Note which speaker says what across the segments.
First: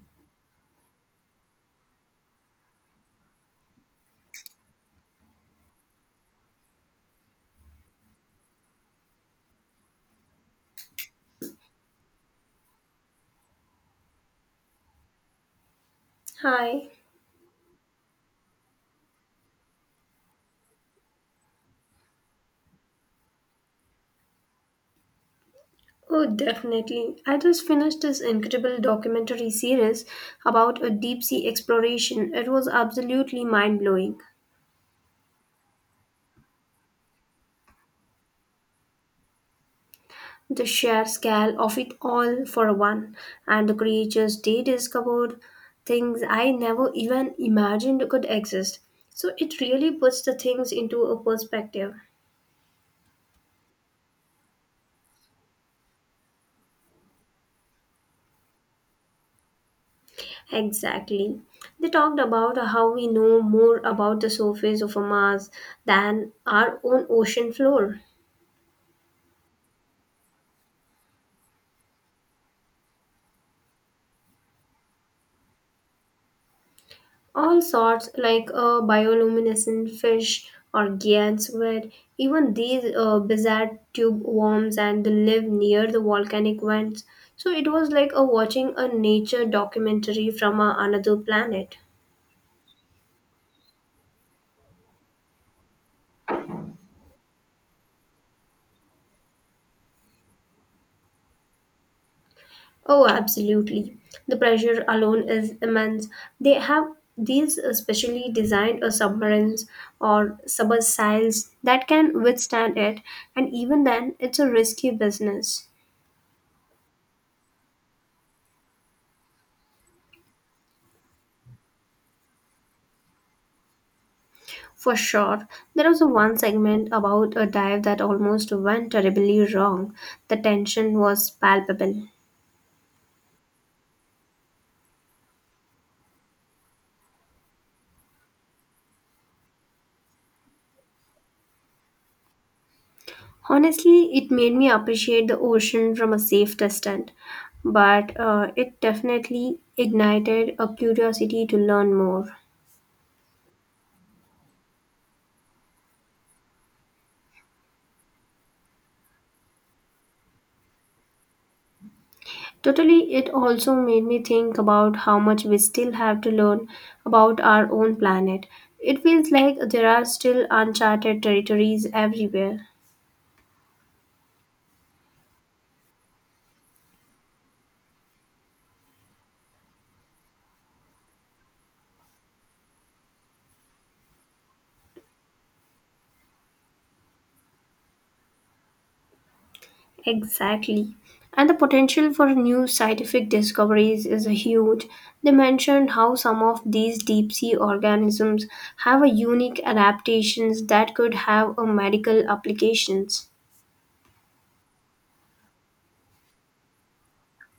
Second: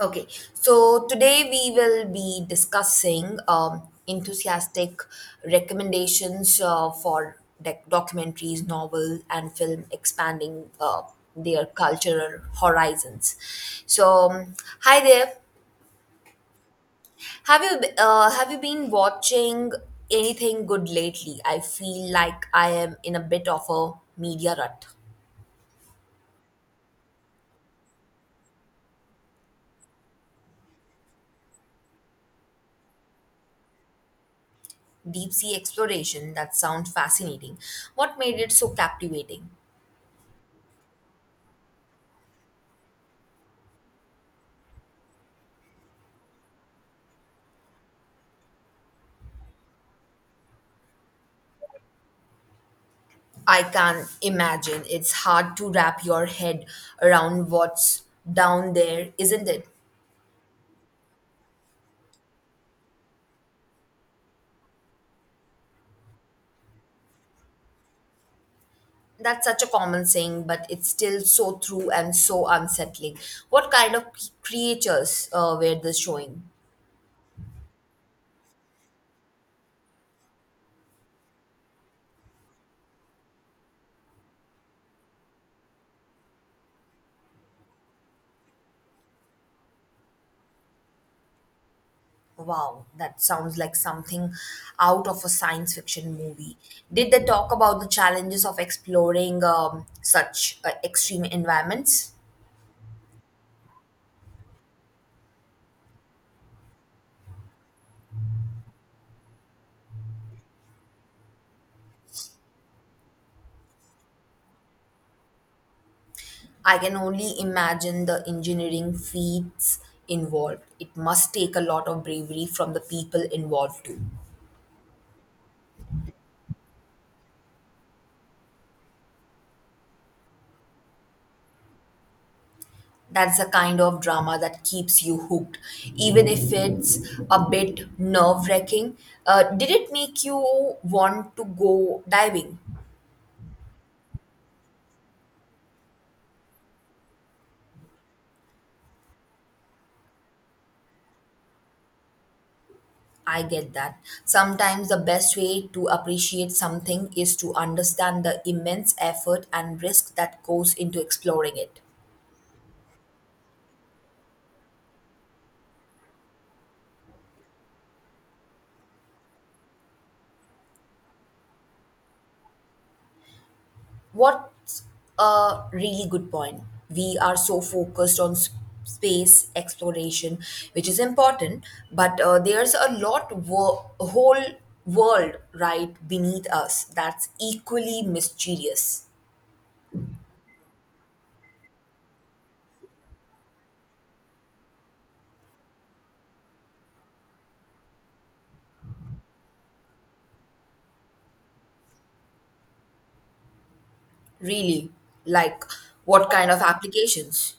Speaker 1: Okay, so today we will be discussing enthusiastic recommendations for documentaries, novel, and film expanding their cultural horizons. So, hi there.
Speaker 2: Hi.
Speaker 1: Have have you been watching anything good lately? I feel like I am in a bit of a media rut.
Speaker 2: Oh, definitely. I just finished this incredible documentary series about a deep sea exploration. It was absolutely mind blowing.
Speaker 1: Deep sea exploration that sounds fascinating. What made it so captivating?
Speaker 2: The sheer scale of it all, for one, and the creatures they discovered, things I never even imagined could exist. So it really puts the things into a perspective.
Speaker 1: I can imagine. It's hard to wrap your head around what's down there, isn't it?
Speaker 2: Exactly. They talked about how we know more about the surface of a Mars than our own ocean floor.
Speaker 1: That's such a common saying, but it's still so true and so unsettling. What kind of creatures were they showing?
Speaker 2: All sorts, like bioluminescent fish or gyats, where even these bizarre tube worms and they live near the volcanic vents. So it was like a watching a nature documentary from another planet.
Speaker 1: Wow, that sounds like something out of a science fiction movie. Did they talk about the challenges of exploring such extreme environments?
Speaker 2: Oh, absolutely. The pressure alone is immense. They have these specially designed submarines or submersibles that can withstand it, and even then, it's a risky business.
Speaker 1: I can only imagine the engineering feats involved. It must take a lot of bravery from the people involved too.
Speaker 2: For sure, there was a one segment about a dive that almost went terribly wrong. The tension was palpable.
Speaker 1: That's the kind of drama that keeps you hooked, even if it's a bit nerve wracking. Did it make you want to go diving?
Speaker 2: Honestly, it made me appreciate the ocean from a safe distance, but it definitely ignited a curiosity to learn more.
Speaker 1: I get that. Sometimes the best way to appreciate something is to understand the immense effort and risk that goes into exploring it.
Speaker 2: Totally, it also made me think about how much we still have to learn about our own planet. It feels like there are still uncharted territories everywhere.
Speaker 1: What's a really good point? We are so focused on space exploration, which is important, but there's a lot, a whole world right beneath us that's equally mysterious.
Speaker 2: Exactly. And the potential for new scientific discoveries is huge. They mentioned how some of these deep sea organisms have a unique adaptations that could have a medical applications.
Speaker 1: Really, like what kind of applications?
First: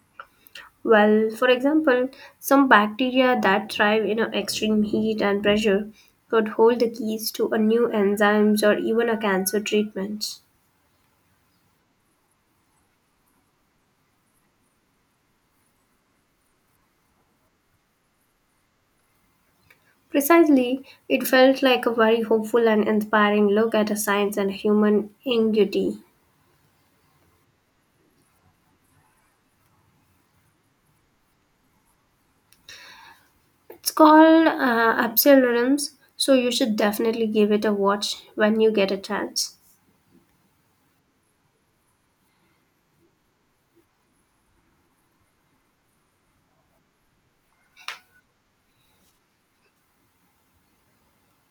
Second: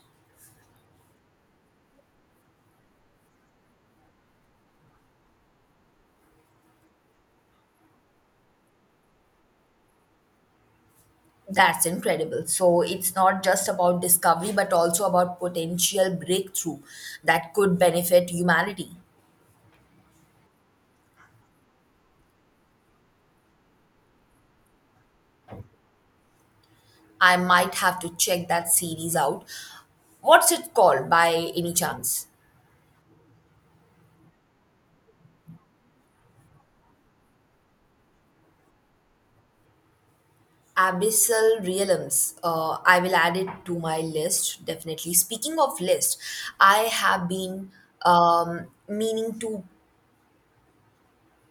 Speaker 2: Well, for example, some bacteria that thrive in a extreme heat and pressure could hold the keys to a new enzymes or even a cancer treatment.
Speaker 1: That's incredible. So it's not just about discovery, but also about potential breakthrough that could benefit humanity.
Speaker 2: Precisely, it felt like a very hopeful and inspiring look at a science and human ingenuity.
Speaker 1: I might have to check that series out. What's it called by any chance?
Speaker 2: It's called Absol Realms, so you should definitely give it a watch when you get a chance.
Speaker 1: Abyssal Realms. I will add it to my list, definitely. Speaking of list, I have been meaning to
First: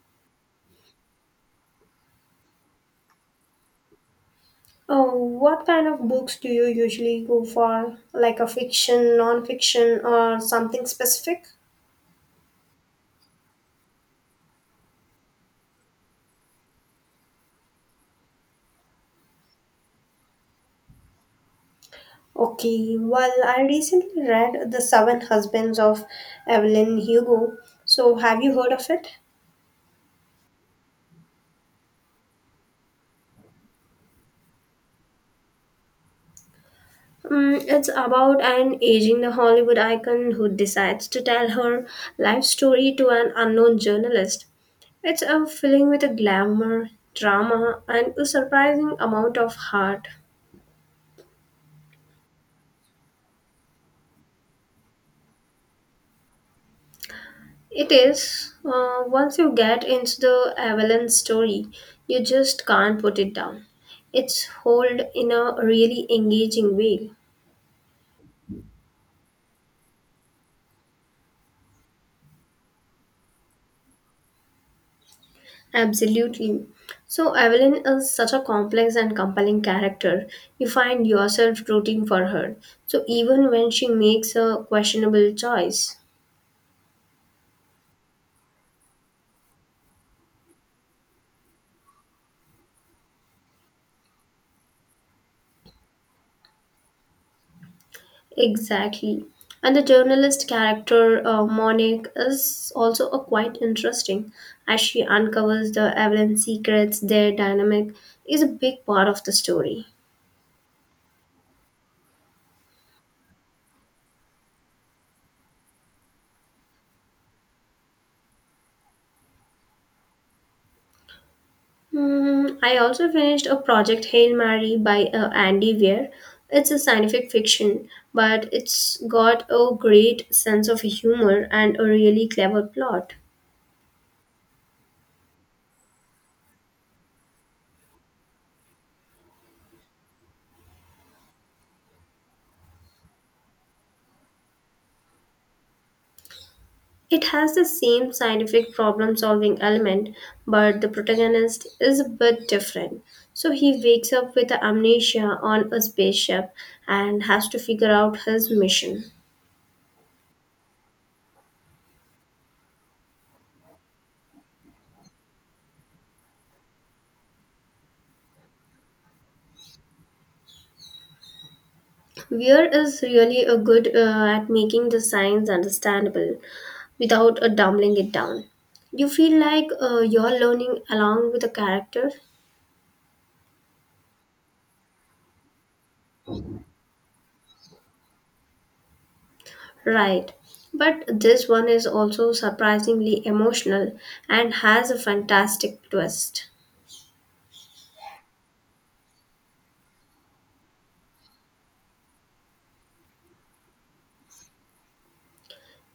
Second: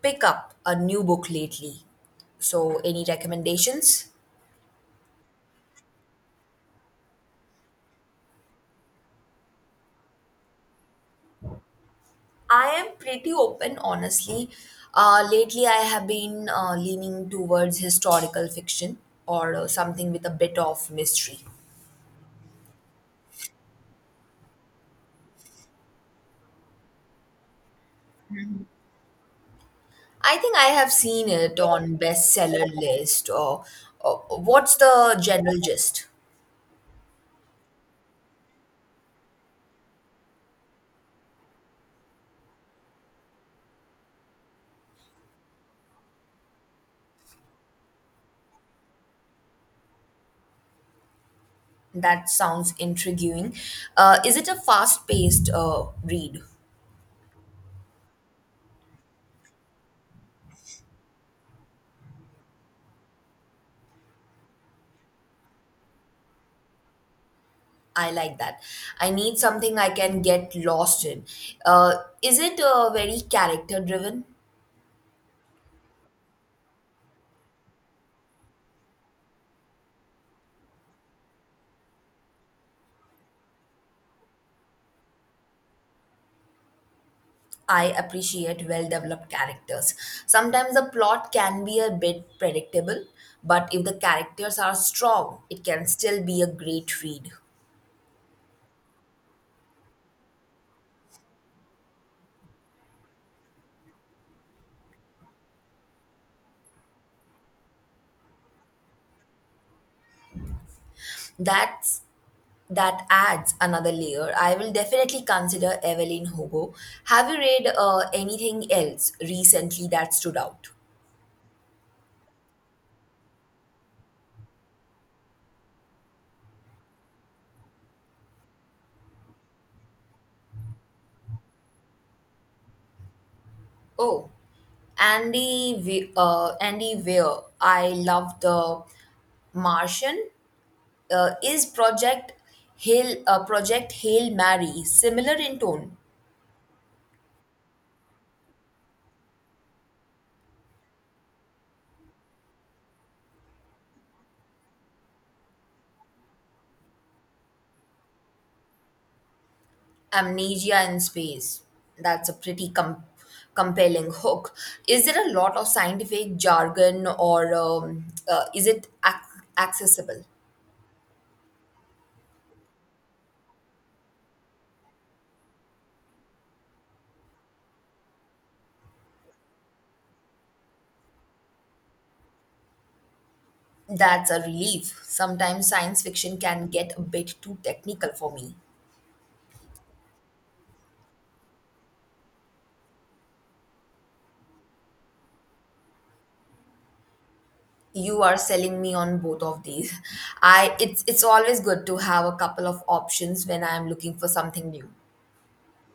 Speaker 1: pick up a new book lately. So, any recommendations?
Speaker 2: Oh, what kind of books do you usually go for? Like a fiction, non-fiction, or something specific?
Speaker 1: I am pretty open, honestly. Lately, I have been leaning towards historical fiction or something with a bit of mystery.
Speaker 2: Okay, well, I recently read The Seven Husbands of Evelyn Hugo. So, have you heard of it?
Speaker 1: I think I have seen it on bestseller list or what's the general gist?
Speaker 2: Mm, it's about an aging the Hollywood icon who decides to tell her life story to an unknown journalist. It's a filling with a glamour, drama, and a surprising amount of heart.
Speaker 1: That sounds intriguing. Is it a fast-paced read?
Speaker 2: It is, once you get into the Avalon story, you just can't put it down. It's hold in a really engaging way.
Speaker 1: I like that. I need something I can get lost in. Uh, is it very character-driven?
Speaker 2: Absolutely. So, Evelyn is such a complex and compelling character. You find yourself rooting for her. So, even when she makes a questionable choice.
Speaker 1: I appreciate well-developed characters. Sometimes the plot can be a bit predictable, but if the characters are strong, it can still be a great read.
Speaker 2: Exactly. And the journalist character, Monique, is also a quite interesting as she uncovers the Evelyn secrets, their dynamic is a big part of the story.
Speaker 1: That's That adds another layer. I will definitely consider Evelyn Hugo. Have you read anything else recently that stood out?
Speaker 2: Hmm, I also finished a project Hail Mary by Andy Weir. It's a scientific fiction, but it's got a great sense of humor and a really clever plot.
Speaker 1: Oh, Andy Weir. I love the Martian. Is Project Hail Mary similar in tone?
Speaker 2: It has the same scientific problem solving element, but the protagonist is a bit different. So he wakes up with amnesia on a spaceship and has to figure out his mission.
Speaker 1: Amnesia in space. That's a pretty compelling hook. Is there a lot of scientific jargon or is it accessible?
Speaker 2: Weir is really a good at making the science understandable without dumbling it down. You feel like you're learning along with the character,
Speaker 1: That's a relief. Sometimes science fiction can get a bit too technical for me.
Speaker 2: right? But this one is also surprisingly emotional and has a fantastic twist.
Speaker 1: You are selling me on both of these. I it's always good to have a couple of options when I am looking for something new.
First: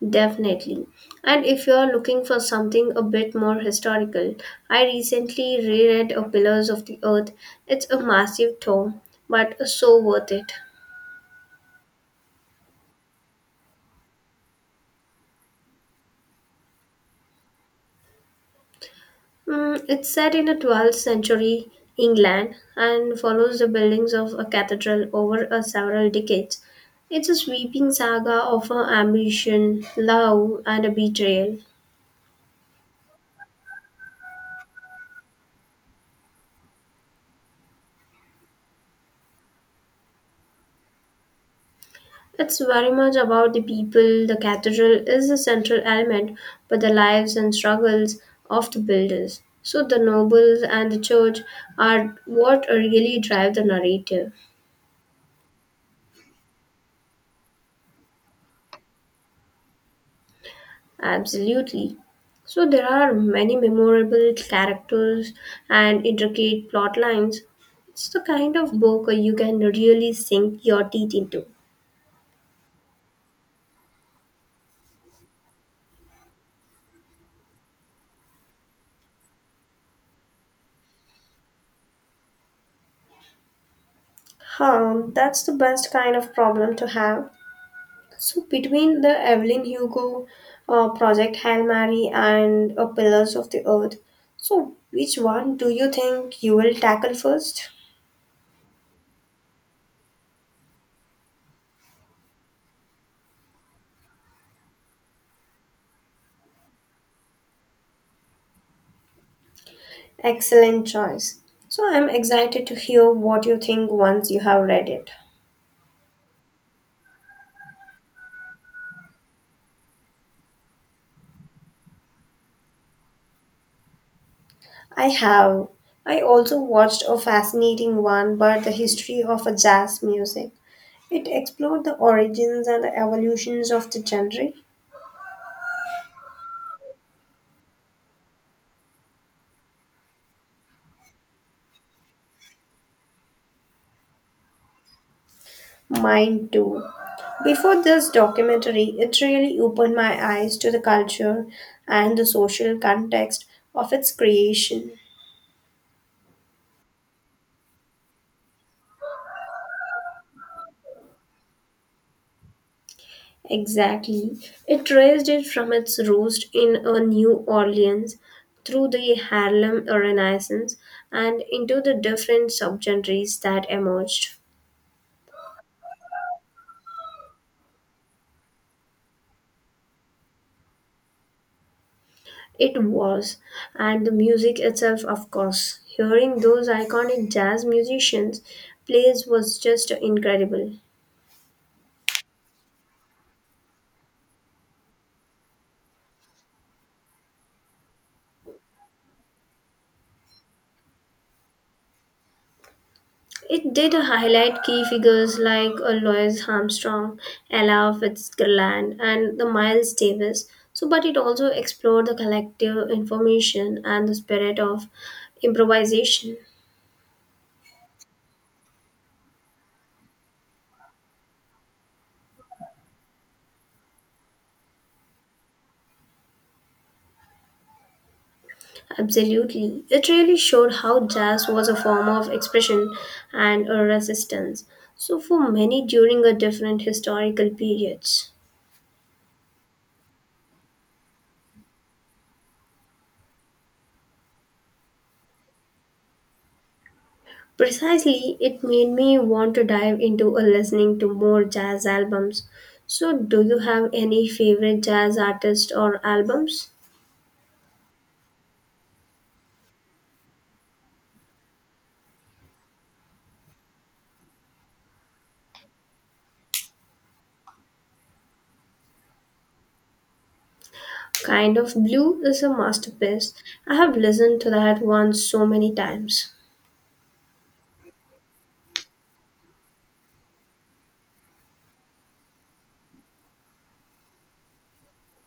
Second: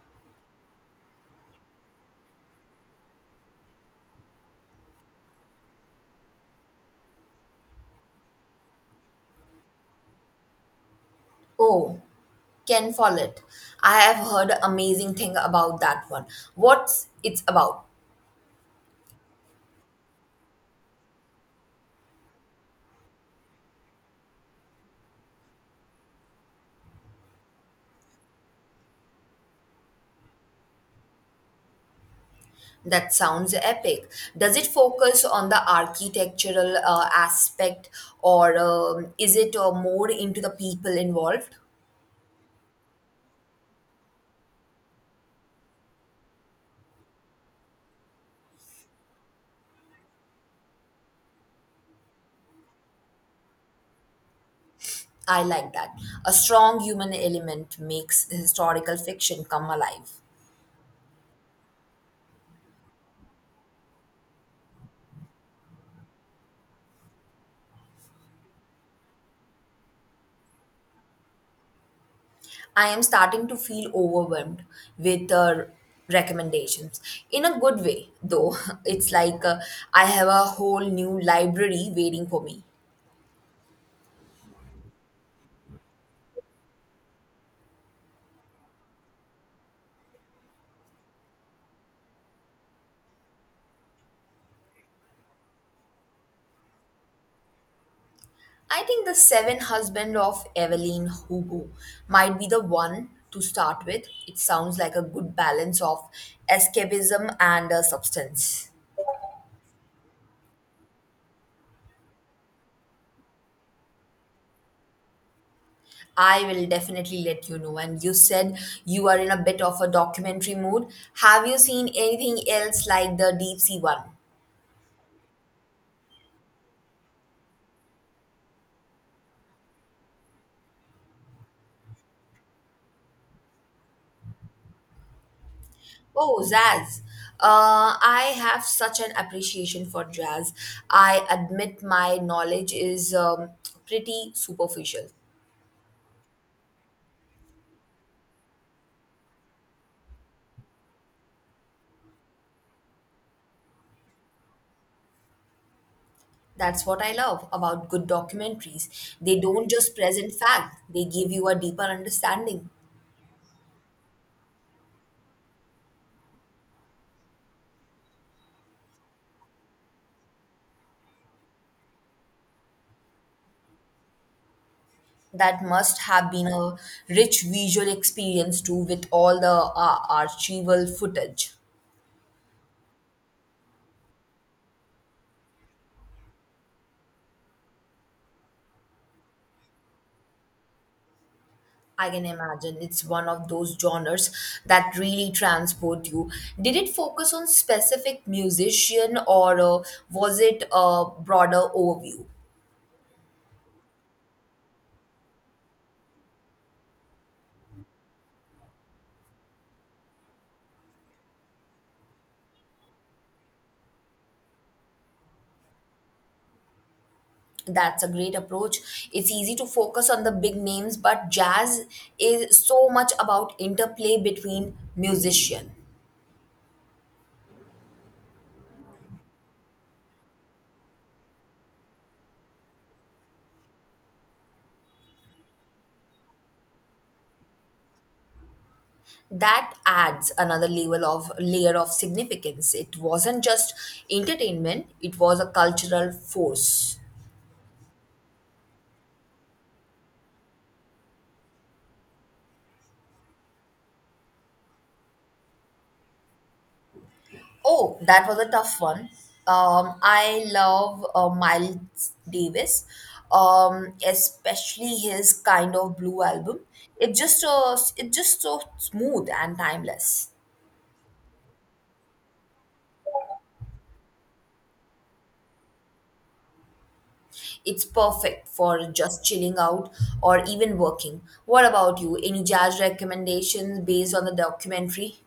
Speaker 2: Definitely. And if you're looking for something a bit more historical, I recently reread A Pillars of the Earth. It's a massive tome, but so worth it.
Speaker 1: Oh, Ken Follett. I have heard amazing thing about that one. What's it's about?
Speaker 2: Mm, it's set in the 12th century England and follows the buildings of a cathedral over a several decades. It's a sweeping saga of a ambition, love, and a betrayal.
Speaker 1: That sounds epic. Does it focus on the architectural aspect or is it more into the people involved?
Speaker 2: It's very much about the people. The cathedral is the central element, but the lives and struggles of the builders. So the nobles and the church are what really drive the narrative.
Speaker 1: I like that. A strong human element makes historical fiction come alive.
Speaker 2: Absolutely. So there are many memorable characters and intricate plot lines. It's the kind of book you can really sink your teeth into.
Speaker 1: I am starting to feel overwhelmed with recommendations in a good way, though. It's like I have a whole new library waiting for me.
Speaker 2: Huh, that's the best kind of problem to have. So between the Evelyn Hugo project Hail Mary and Pillars of the Earth, so which one do you think you will tackle first?
Speaker 1: I think the seven husband of Evelyn Hugo might be the one to start with. It sounds like a good balance of escapism and substance.
Speaker 2: Excellent choice. So I'm excited to hear what you think once you have read it.
Speaker 1: I will definitely let you know. And you said you are in a bit of a documentary mood. Have you seen anything else like the deep sea one?
Speaker 2: I have. I also watched a fascinating one about the history of a jazz music. It explored the origins and the evolutions of the genre.
Speaker 1: Oh, jazz! I have such an appreciation for jazz. I admit my knowledge is pretty superficial.
Speaker 2: Mine too. Before this documentary, it really opened my eyes to the culture and the social context of its creation.
Speaker 1: That's what I love about good documentaries. They don't just present fact, they give you a deeper understanding.
Speaker 2: Exactly. It raised it from its roost in a New Orleans through the Harlem Renaissance and into the different subgenres that emerged.
Speaker 1: That must have been a rich visual experience too, with all the archival footage.
Speaker 2: It was, and the music itself, of course. Hearing those iconic jazz musicians plays was just incredible.
Speaker 1: I can imagine it's one of those genres that really transport you. Did it focus on specific musician or was it a broader overview?
Speaker 2: It did highlight key figures like Louis Armstrong, Ella Fitzgerald, and the Miles Davis. So, but it also explored the collective information and the spirit of improvisation.
Speaker 1: That's a great approach. It's easy to focus on the big names, but jazz is so much about interplay between musician.
Speaker 2: Absolutely, it really showed how jazz was a form of expression and a resistance. So, for many during a different historical periods.
Speaker 1: That adds another level of layer of significance. It wasn't just entertainment, it was a cultural force.
Speaker 2: Precisely, it made me want to dive into a listening to more jazz albums. So, do you have any favorite jazz artists or albums?
Speaker 1: Oh, that was a tough one. I love Miles Davis, especially his kind of blue album. It's just so smooth and timeless.
Speaker 2: Kind of Blue is a masterpiece. I have listened to that one so many times.
Speaker 1: It's perfect for just chilling out or even working. What about you? Any jazz recommendations based on the documentary?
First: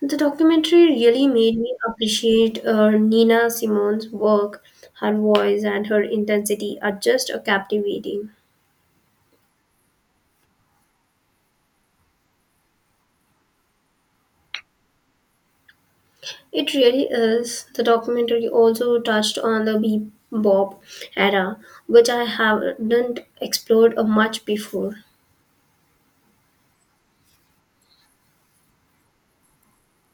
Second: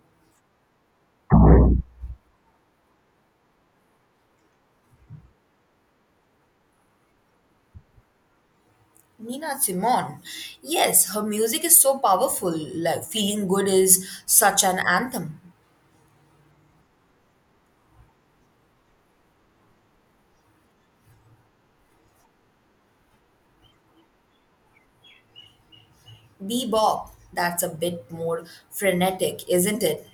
Speaker 2: The documentary really made me appreciate Nina Simone's work. Her voice and her intensity are just captivating.
Speaker 1: Nina Simone. Yes, her music is so powerful. Like Feeling Good is such an anthem.
Speaker 2: It really is. The documentary also touched on the bebop era, which I haven't explored much before.
Speaker 1: Bebop, that's a bit more frenetic, isn't it?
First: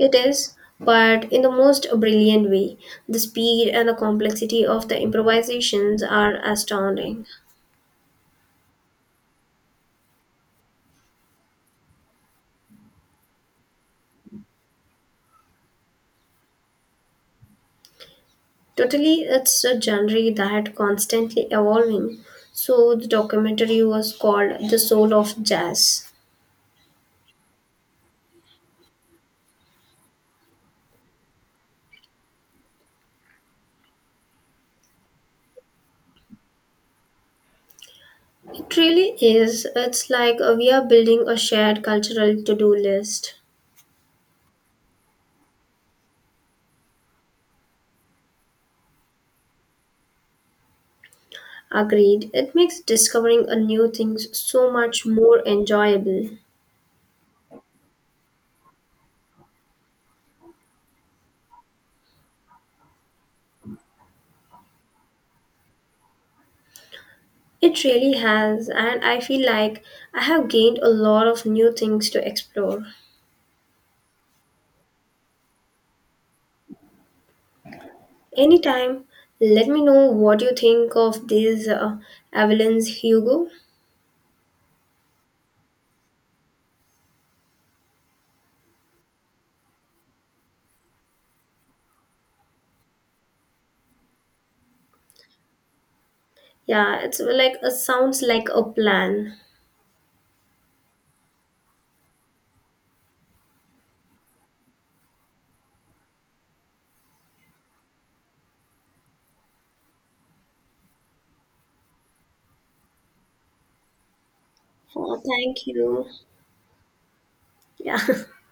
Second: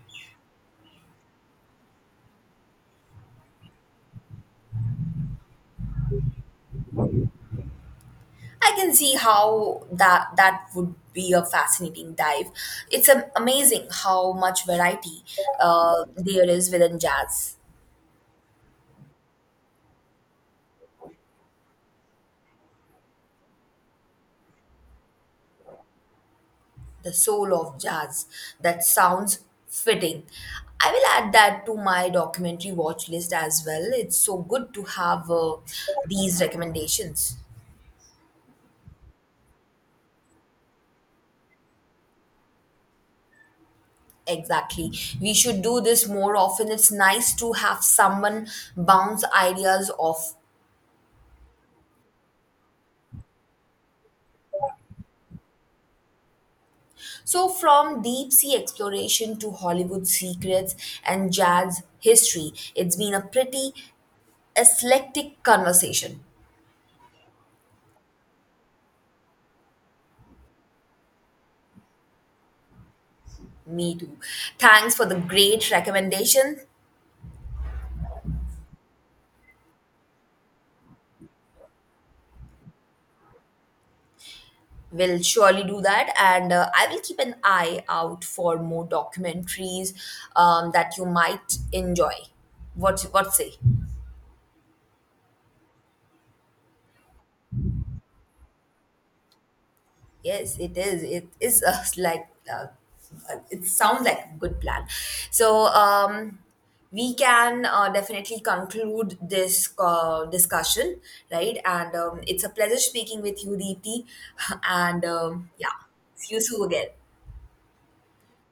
Speaker 2: It is, but in the most brilliant way. The speed and the complexity of the improvisations are astounding.
Speaker 1: I can see how that would be a fascinating dive. It's amazing how much variety there is within jazz.
Speaker 2: Totally, it's a genre that constantly evolving. So the documentary was called The Soul of Jazz.
Speaker 1: The soul of jazz. That sounds fitting. I will add that to my documentary watch list as well. It's so good to have these recommendations.
Speaker 2: It really is. It's like we are building a shared cultural to-do list.
Speaker 1: Exactly. We should do this more often. It's nice to have someone bounce ideas off.
Speaker 2: Agreed. It makes discovering a new things so much more enjoyable.
Speaker 1: So, from deep sea exploration to Hollywood secrets and jazz history, it's been a pretty eclectic conversation.
Speaker 2: It really has, and I feel like I have gained a lot of new things to explore.
Speaker 1: Me too. Thanks for the great recommendation.
Speaker 2: Anytime, let me know what you think of this Avalon's Hugo.
Speaker 1: Will surely do that and I will keep an eye out for more documentaries that you might enjoy what say
Speaker 2: Yeah, it's like it sounds like a plan.
Speaker 1: yes it is it is. It sounds like a good plan so we can definitely conclude this discussion right and it's a pleasure speaking with you deepti and
Speaker 2: Oh, thank
Speaker 1: yeah
Speaker 2: you.
Speaker 1: see you soon again
Speaker 2: Yeah.